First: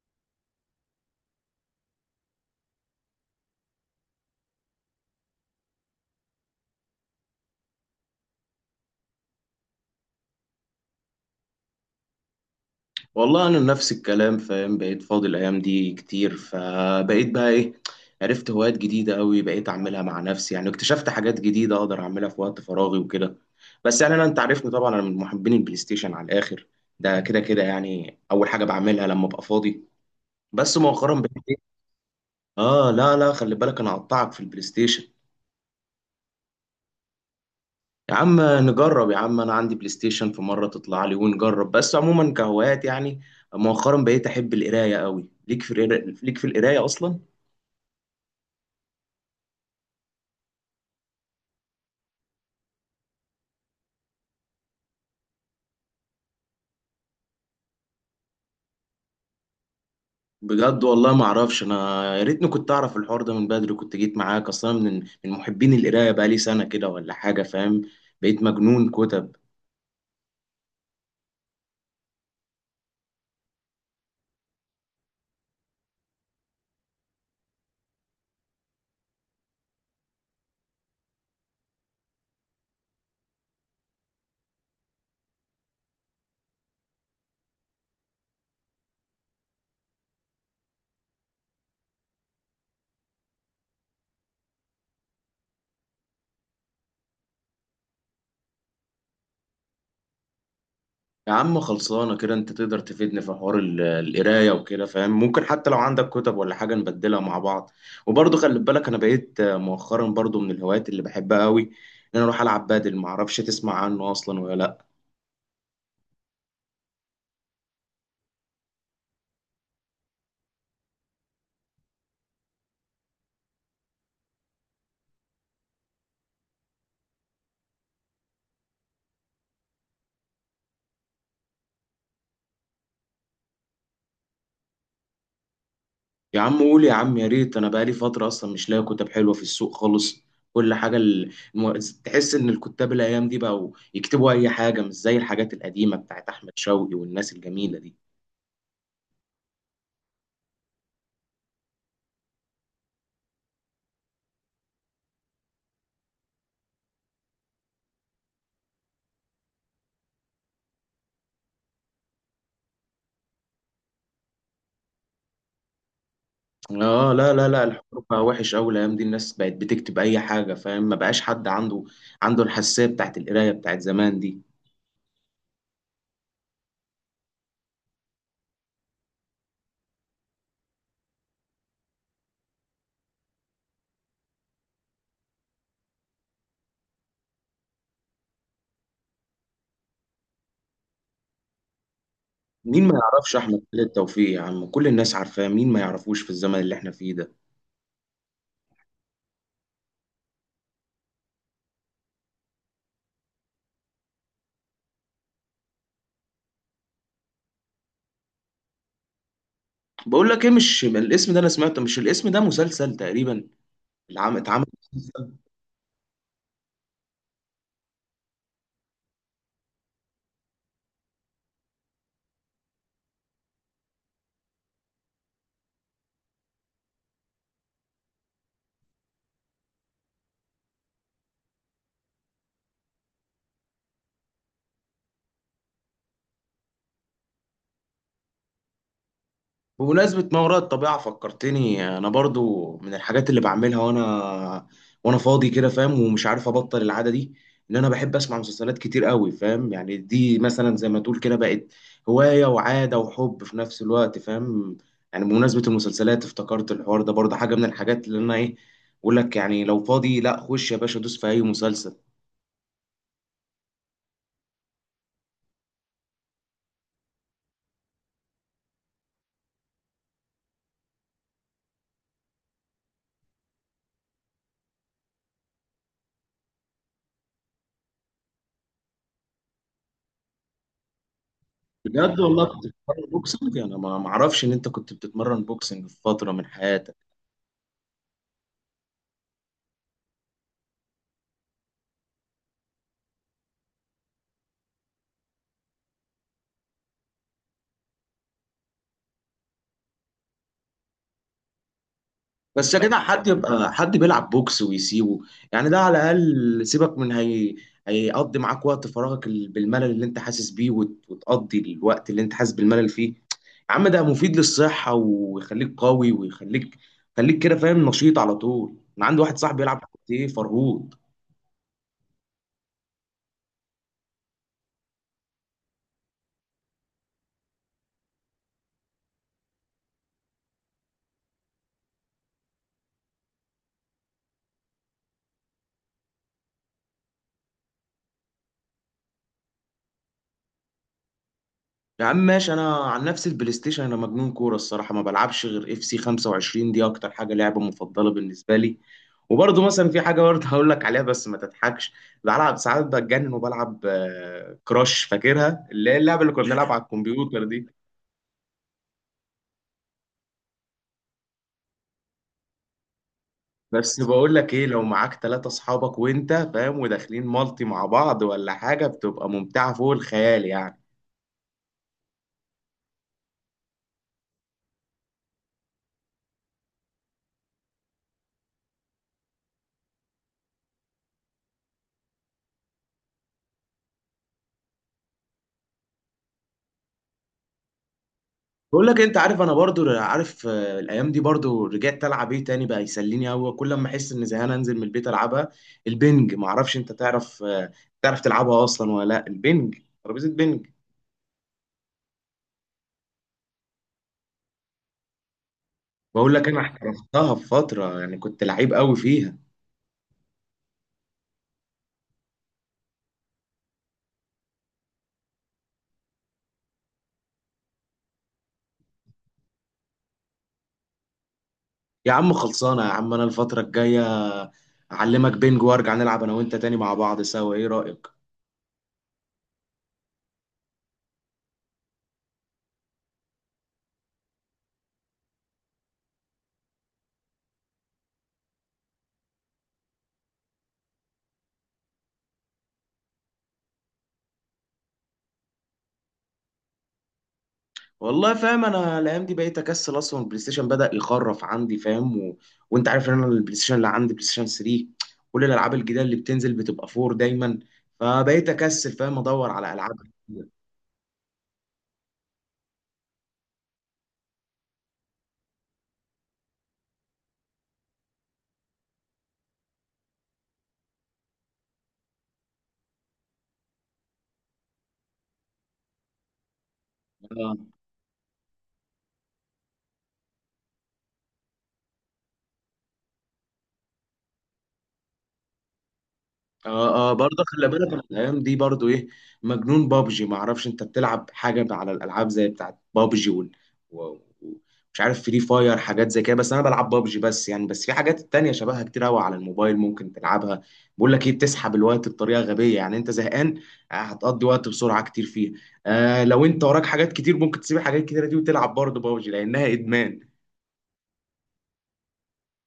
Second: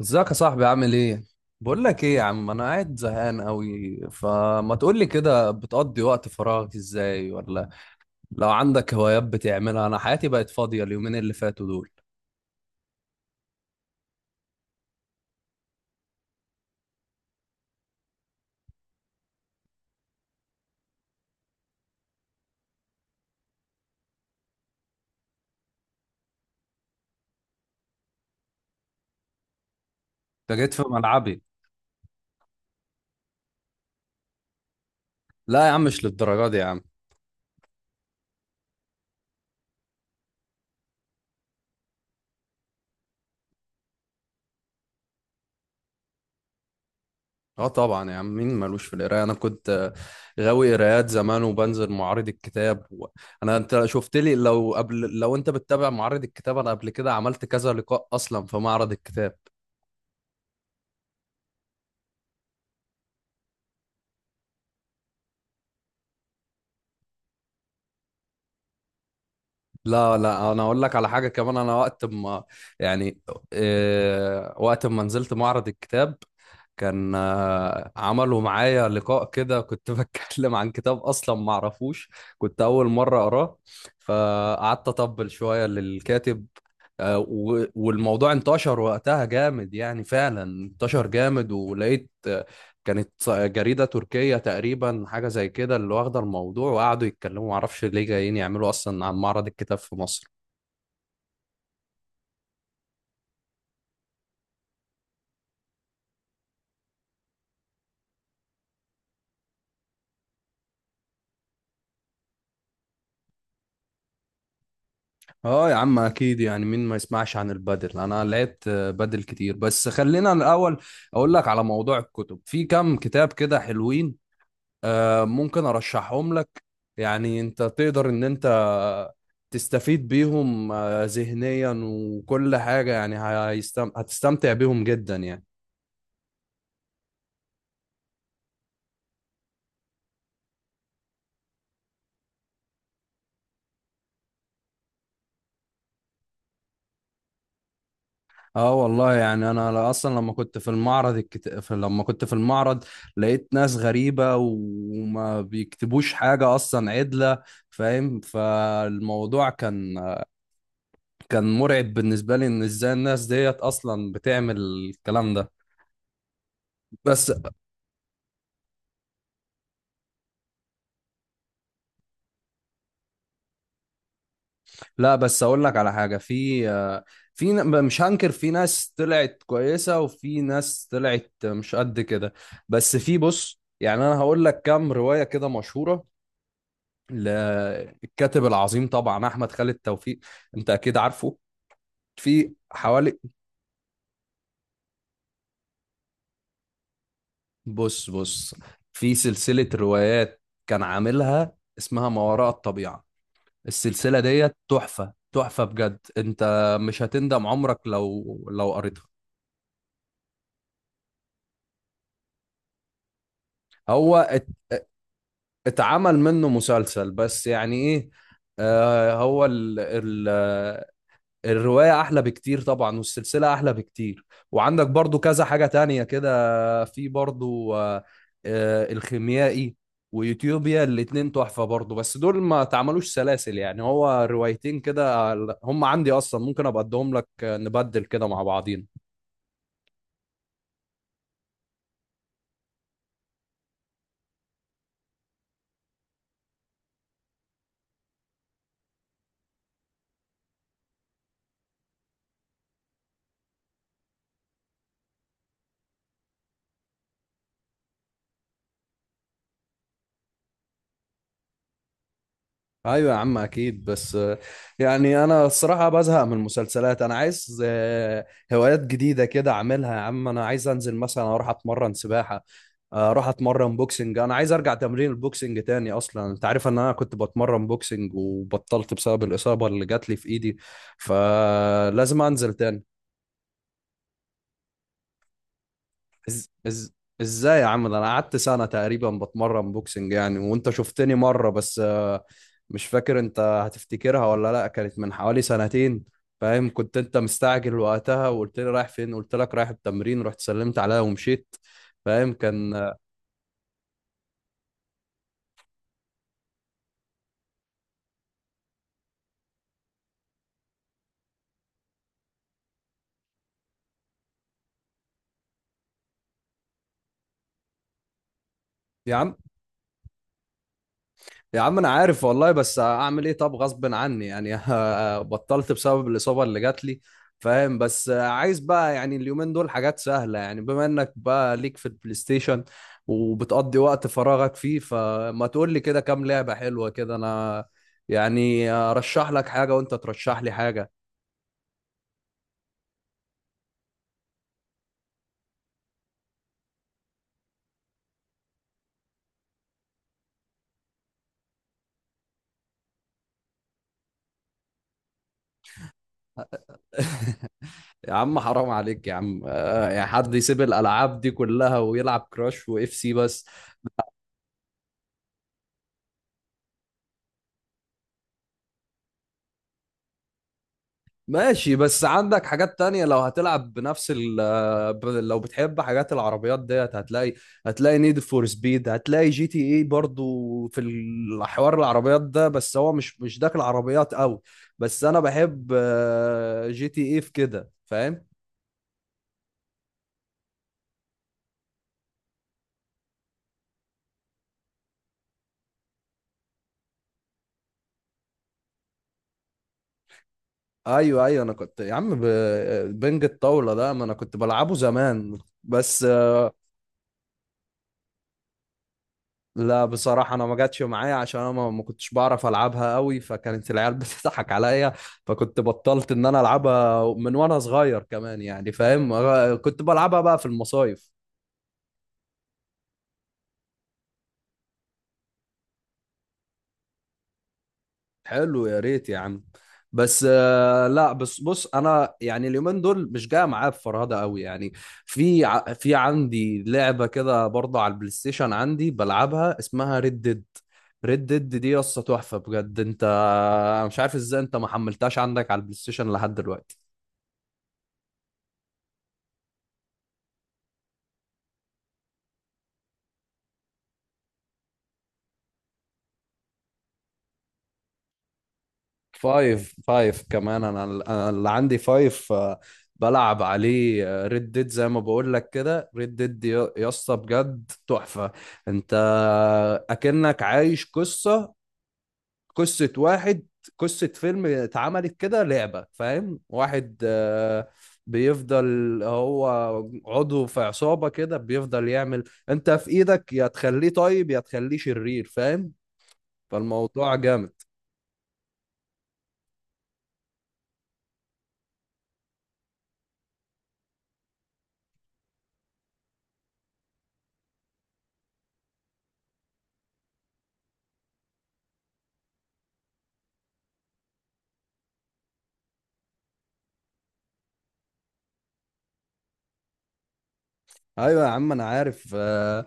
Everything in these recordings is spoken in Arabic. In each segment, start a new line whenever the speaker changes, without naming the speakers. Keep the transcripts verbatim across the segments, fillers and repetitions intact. ازيك يا صاحبي عامل ايه؟ بقول لك ايه يا عم، انا قاعد زهقان قوي. فما تقول لي كده بتقضي وقت فراغك ازاي، ولا لو عندك هوايات بتعملها؟ انا حياتي بقت فاضية اليومين اللي فاتوا دول.
والله انا نفس الكلام، فاهم؟ بقيت فاضي الايام دي كتير، فبقيت بقى ايه، عرفت هوايات جديده قوي بقيت اعملها مع نفسي، يعني اكتشفت حاجات جديده اقدر اعملها في وقت فراغي وكده. بس يعني انا، انت عارفني طبعا، انا من محبين البلاي ستيشن على الاخر. ده كده كده يعني اول حاجه بعملها لما ابقى فاضي.
انت جيت
بس
في
مؤخرا بقيت
ملعبي.
إيه؟ اه لا لا، خلي بالك انا هقطعك في البلاي ستيشن.
لا يا عم، مش للدرجة دي يا عم.
يا عم نجرب يا عم، انا عندي بلاي ستيشن، في مره تطلع لي ونجرب. بس عموما كهوايات، يعني مؤخرا بقيت احب القرايه قوي. ليك في القرا- ليك في القرايه اصلا؟
اه طبعا يا عم، مين مالوش في القراية؟ انا كنت آه، غاوي قرايات زمان، وبنزل معارض الكتاب. و... انا انت شفت لي، لو قبل لو انت بتتابع معارض الكتاب، انا قبل كده عملت كذا لقاء اصلا في معرض الكتاب.
بجد والله ما اعرفش. انا يا ريتني كنت اعرف الحوار ده من بدري، كنت جيت معاك اصلا. من من محبين القرايه بقى لي سنه كده ولا حاجه، فاهم؟ بقيت مجنون كتب.
لا لا، انا اقول لك على حاجه كمان. انا وقت ما يعني، آه، وقت ما نزلت معرض الكتاب، كان آه، عملوا معايا لقاء كده، كنت بتكلم عن كتاب اصلا ما اعرفوش، كنت اول مره اقراه. فقعدت اطبل شويه للكاتب. آه، و- والموضوع انتشر وقتها جامد، يعني فعلا انتشر جامد. ولقيت كانت ص- جريدة تركية تقريبا، حاجة زي كده اللي واخدة الموضوع، وقعدوا يتكلموا، معرفش ليه جايين يعملوا أصلا عن معرض الكتاب في مصر.
يا عم خلصانة كده، انت تقدر تفيدني في حوار ال- القراية وكده، فاهم؟ ممكن حتى لو عندك كتب ولا حاجة نبدلها مع بعض. وبرضه خلي بالك انا بقيت آه، مؤخرا برضه من الهوايات اللي بحبها قوي، ان انا اروح العب بادل، معرفش تسمع عنه اصلا ولا لا.
اه يا عم اكيد، يعني مين ما يسمعش عن البدل. انا لقيت آه، بدل كتير، بس خلينا الاول اقول لك على موضوع الكتب. في كام كتاب كده حلوين، آه، ممكن ارشحهم لك، يعني انت تقدر ان انت تستفيد بيهم آه، ذهنيا وكل حاجة. يعني هيستم... هتستمتع بيهم جدا يعني.
يا عم قول يا عم، يا ريت. انا بقالي فترة اصلا مش لاقي كتب حلوة في السوق خالص. كل حاجة ال- الم- تحس ان الكتاب الايام دي بقوا يكتبوا اي حاجة، مش زي الحاجات القديمة بتاعت احمد شوقي والناس الجميلة دي.
اه والله، يعني انا اصلا لما كنت في المعرض الكت... في- لما كنت في المعرض، لقيت ناس غريبة وما بيكتبوش حاجة اصلا عدلة، فاهم. فالموضوع كان كان مرعب بالنسبة لي ان ازاي الناس ديت اصلا بتعمل الكلام ده.
اه
بس،
لا لا لا، الحوار بقى وحش قوي الايام دي، الناس بقت بتكتب اي حاجه، فاهم؟ ما بقاش حد عنده عنده الحساسيه بتاعت القرايه بتاعت زمان دي.
لا بس اقول لك على حاجة. في في ن- مش هنكر، في ناس طلعت كويسة وفي ناس طلعت مش قد كده. بس في بص، يعني انا هقول لك كام رواية كده مشهورة، للكاتب العظيم طبعا احمد خالد توفيق. انت اكيد عارفه. في
مين ما
حوالي
يعرفش احمد خالد توفيق يا عم؟ كل الناس عارفاه، مين ما يعرفوش في الزمن اللي احنا فيه ده؟
بص بص، في سلسله روايات كان عاملها، اسمها ما وراء الطبيعه. السلسله ديت تحفه تحفه بجد. انت مش هتندم عمرك لو لو قريتها.
بقول لك ايه، مش الاسم ده انا سمعته؟ مش الاسم ده مسلسل تقريبا
هو
العام
ات-
اتعمل؟
اتعمل منه مسلسل، بس يعني ايه؟ آه هو ال... ال... الرواية أحلى بكتير طبعا، والسلسلة أحلى بكتير. وعندك برضو كذا حاجة تانية كده، في برضو آه، آه، الخيميائي ويوتيوبيا. الاتنين تحفة برضو، بس دول ما تعملوش سلاسل، يعني هو روايتين كده. هم عندي أصلا، ممكن أبقى أديهم لك، آه، نبدل كده مع بعضينا.
بمناسبة ما وراء الطبيعة، فكرتني. أنا برضو من الحاجات اللي بعملها وأنا وأنا فاضي كده، فاهم؟ ومش عارف أبطل العادة دي، إن أنا بحب أسمع مسلسلات كتير قوي، فاهم؟ يعني دي مثلا زي ما تقول كده، بقت هواية وعادة وحب في نفس الوقت، فاهم؟ يعني بمناسبة المسلسلات افتكرت الحوار ده برضه، حاجة من الحاجات اللي أنا إيه. بقول لك يعني لو فاضي، لا خش يا باشا دوس في أي مسلسل.
ايوه يا عم اكيد، بس آه، يعني انا الصراحه بزهق من المسلسلات. انا عايز آه، هوايات جديده كده اعملها يا عم. انا عايز انزل مثلا، اروح اتمرن سباحه، آه، اروح اتمرن بوكسنج. انا عايز ارجع تمرين البوكسنج تاني، اصلا انت عارف ان انا كنت بتمرن بوكسنج وبطلت بسبب الاصابه اللي جات لي في ايدي،
بجد
فلازم
والله
انزل
كنت
تاني.
بتتمرن بوكسنج؟ أنا ما ما أعرفش إن أنت كنت بتتمرن بوكسنج في فترة من
إز... إز...
حياتك.
ازاي يا عم؟ ده انا قعدت سنة تقريبا بتمرن بوكسنج يعني، وانت شفتني مرة بس آه، مش فاكر انت هتفتكرها ولا لا. كانت من حوالي سنتين، فاهم. كنت انت مستعجل وقتها، وقلت لي رايح فين، قلت لك رايح التمرين، رحت سلمت عليها ومشيت. فاهم
بس يا
كان.
جدع، حد يبقى حد بيلعب بوكس ويسيبه؟ يعني ده على الاقل، سيبك من، هي هيقضي معاك وقت فراغك ال- بالملل اللي انت حاسس بيه، وت- وتقضي الوقت اللي انت حاسس بالملل فيه. يا عم ده مفيد للصحة، ويخليك قوي، ويخليك خليك كده فاهم نشيط على طول. انا
يا
عندي
عم
واحد صاحبي بيلعب كاراتيه فرهود.
يا عم انا عارف والله، بس اعمل ايه؟ طب غصب عني يعني. بطلت بسبب الاصابه اللي جات لي، فاهم. بس عايز بقى، يعني اليومين دول حاجات سهله. يعني بما انك بقى ليك في البلاي ستيشن وبتقضي وقت فراغك فيه، فما تقول لي كده كام لعبه حلوه كده، انا يعني ارشح لك حاجه وانت ترشح لي حاجه.
يا عم ماشي، انا عن نفسي البلاي ستيشن، انا مجنون كورة، الصراحة ما بلعبش غير اف سي خمسة وعشرين، دي اكتر حاجة لعبة مفضلة بالنسبة لي. وبرضه مثلا في حاجه برضه هقول لك عليها، بس ما تضحكش. بلعب ساعات بتجنن، وبلعب آه، كراش، فاكرها؟ اللي هي اللعبه اللي كنا بنلعب على الكمبيوتر دي.
يا عم حرام عليك يا عم، آه، يعني حد يسيب الالعاب دي كلها ويلعب كراش واف سي بس؟
بس بقول لك ايه، لو معاك ثلاثة اصحابك وانت فاهم، وداخلين مالتي مع بعض ولا حاجه، بتبقى ممتعه فوق الخيال يعني.
ماشي، بس عندك حاجات تانية. لو هتلعب بنفس ال ب- لو بتحب حاجات العربيات ديت، هتلاقي، هتلاقي نيد فور سبيد، هتلاقي جي تي اي برضو في الحوار العربيات ده، بس هو مش مش داخل عربيات قوي. بس انا بحب آه، جي تي اي في كده، فاهم.
بقول لك انت عارف، انا برضو عارف، آه، الايام دي برضو رجعت العب ايه تاني بقى يسليني قوي، كل ما احس ان زهقان انزل من البيت العبها. البنج، ما اعرفش انت تعرف، آه، تعرف تلعبها اصلا ولا لا؟ البنج، ترابيزه بنج.
ايوه ايوه، انا كنت يا عم ب- بنج الطاولة ده، ما انا كنت بلعبه زمان. بس
بقول لك، انا احترفتها في فتره، يعني كنت لعيب قوي فيها.
لا بصراحة، أنا ما جاتش معايا عشان أنا ما ما كنتش بعرف ألعبها قوي، فكانت العيال بتضحك عليا. فكنت بطلت إن أنا ألعبها من وأنا صغير كمان يعني، فاهم. كنت بلعبها بقى في المصايف.
يا عم خلصانه يا عم، انا الفتره الجايه اعلمك بينج، وارجع نلعب انا وانت تاني مع بعض سوا، ايه رايك؟
حلو، يا ريت يا عم. بس آه، لا بس بص، انا يعني اليومين دول مش جاي معايا بفرهده قوي يعني. في ع- في عندي لعبه كده برضه على البلاي ستيشن، عندي بلعبها، اسمها ريد ديد. ريد ديد دي قصه تحفه بجد. انت أنا مش عارف ازاي انت ما حملتهاش عندك على البلاي ستيشن لحد دلوقتي.
والله فاهم، انا الايام دي بقيت اكسل اصلا، البلاي ستيشن بدا يخرف عندي، فاهم؟ و... وانت عارف ان انا البلاي ستيشن اللي عندي بلاي ستيشن تلاتة، كل الالعاب الجديده اللي بتنزل بتبقى اربعة دايما، فبقيت اكسل فاهم ادور على
فايف
العاب
فايف كمان، انا انا اللي عندي فايف. آه، بلعب عليه ريد ديد، زي ما بقول لك كده. ريد ديد يا يا اسطى بجد تحفة. انت اكنك عايش قصة قصة واحد قصة فيلم اتعملت كده لعبة، فاهم. واحد آه،
جديدة.
بيفضل، هو عضو في عصابة كده، بيفضل يعمل، انت في ايدك، يا تخليه طيب يا تخليه شرير، فاهم.
اه اه،
فالموضوع
برضه
جامد.
خلي بالك أنا الايام دي برضه ايه، مجنون بابجي. ما اعرفش انت بتلعب حاجه على الالعاب زي بتاعت بابجي وال... و... و- مش عارف، فري فاير حاجات زي كده. بس انا بلعب بابجي بس، يعني بس في حاجات تانية شبهها كتير قوي على الموبايل ممكن تلعبها. بقول لك ايه، بتسحب الوقت بطريقه غبيه يعني، انت زهقان آه، هتقضي وقت بسرعه كتير فيها. آه لو انت وراك حاجات كتير ممكن تسيب الحاجات الكتيره دي وتلعب برضه بابجي، لانها ادمان.
ايوه يا عم انا عارف، آه،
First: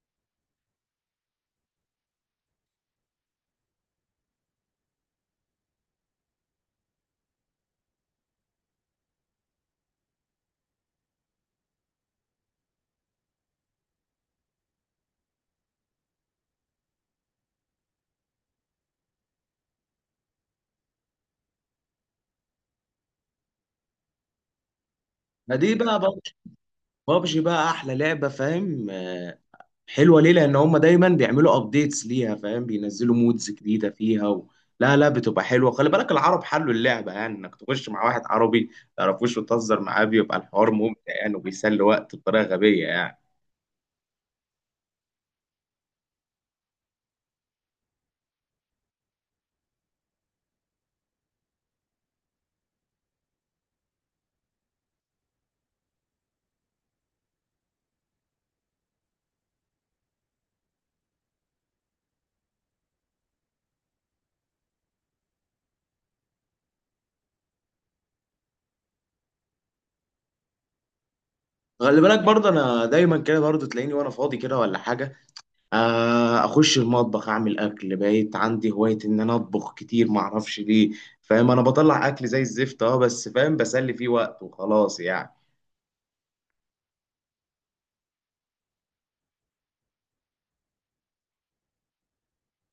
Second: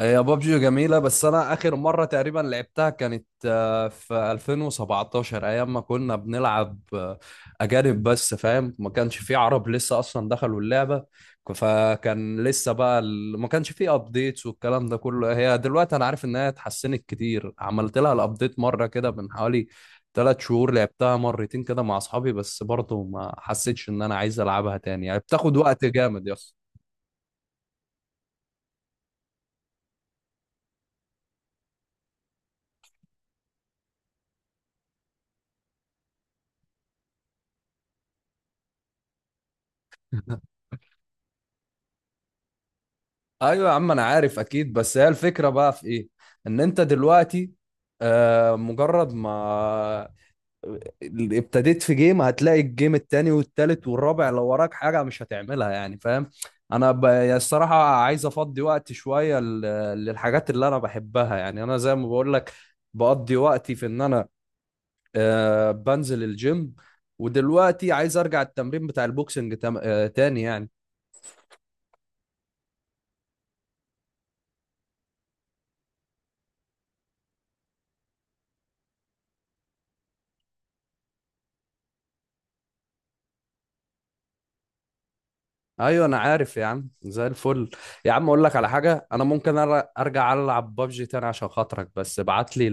هي بابجي جميلة. بس أنا آخر مرة تقريبا لعبتها كانت آه، في ألفين وسبعتاشر، أيام ما كنا بنلعب آه، أجانب بس، فاهم. ما كانش في عرب لسه أصلا دخلوا اللعبة، ك- فكان لسه بقى ال- ما كانش في أبديتس والكلام ده كله. هي دلوقتي أنا عارف إنها اتحسنت كتير، عملت لها الأبديت مرة كده من حوالي ثلاث شهور، لعبتها مرتين كده مع أصحابي، بس برضه ما حسيتش إن أنا عايز ألعبها تاني يعني، بتاخد
فدي
وقت
بقى
جامد يا...
بابجي. بابجي بقى احلى لعبه، فاهم؟ آه، حلوه ليه؟ لان هم دايما بيعملوا ابديتس ليها، فاهم؟ بينزلوا مودز جديده فيها و... لا لا، بتبقى حلوه. خلي بالك العرب حلوا اللعبه، يعني انك تخش مع واحد عربي ما تعرفوش وتهزر معاه، بيبقى الحوار ممتع يعني، وبيسلي وقت بطريقه غبيه يعني.
ايوه يا عم انا عارف اكيد، بس هي الفكره بقى في ايه؟ ان انت دلوقتي آه، مجرد ما آه، ابتديت في جيم، هتلاقي الجيم التاني والتالت والرابع، لو وراك حاجه مش هتعملها يعني، فاهم. انا ب... يعني الصراحه عايز افضي وقت شويه ل... للحاجات اللي انا بحبها. يعني انا زي ما بقول لك، بقضي وقتي في ان انا آه، بنزل الجيم. ودلوقتي عايز ارجع التمرين بتاع البوكسنج تم... آه، تاني يعني.
خلي بالك برضه، انا دايما كده برضه تلاقيني وانا فاضي كده ولا حاجه، آه، اخش المطبخ اعمل اكل، بقيت عندي هوايه ان انا اطبخ كتير، ما اعرفش ليه، فاهم؟ انا بطلع اكل زي الزفت، اه بس فاهم، بسلي فيه وقت وخلاص يعني.
ايوه انا عارف يا عم زي الفل. يا عم اقول لك على حاجه، انا ممكن أر- ارجع العب بابجي تاني عشان خاطرك، بس ابعت لي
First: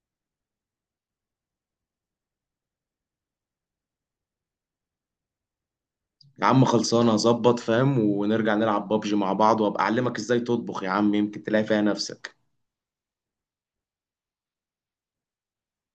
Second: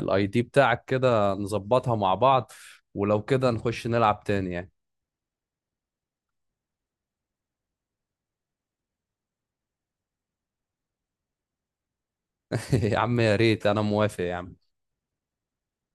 الاي دي بتاعك كده نظبطها مع بعض، ولو كده نخش نلعب تاني يعني.
يا عم خلصانه، هظبط فاهم، ونرجع نلعب بابجي مع بعض، وابقى اعلمك ازاي تطبخ يا عم، يمكن تلاقي فيها نفسك.
يا عم يا ريت، انا موافق يا عم.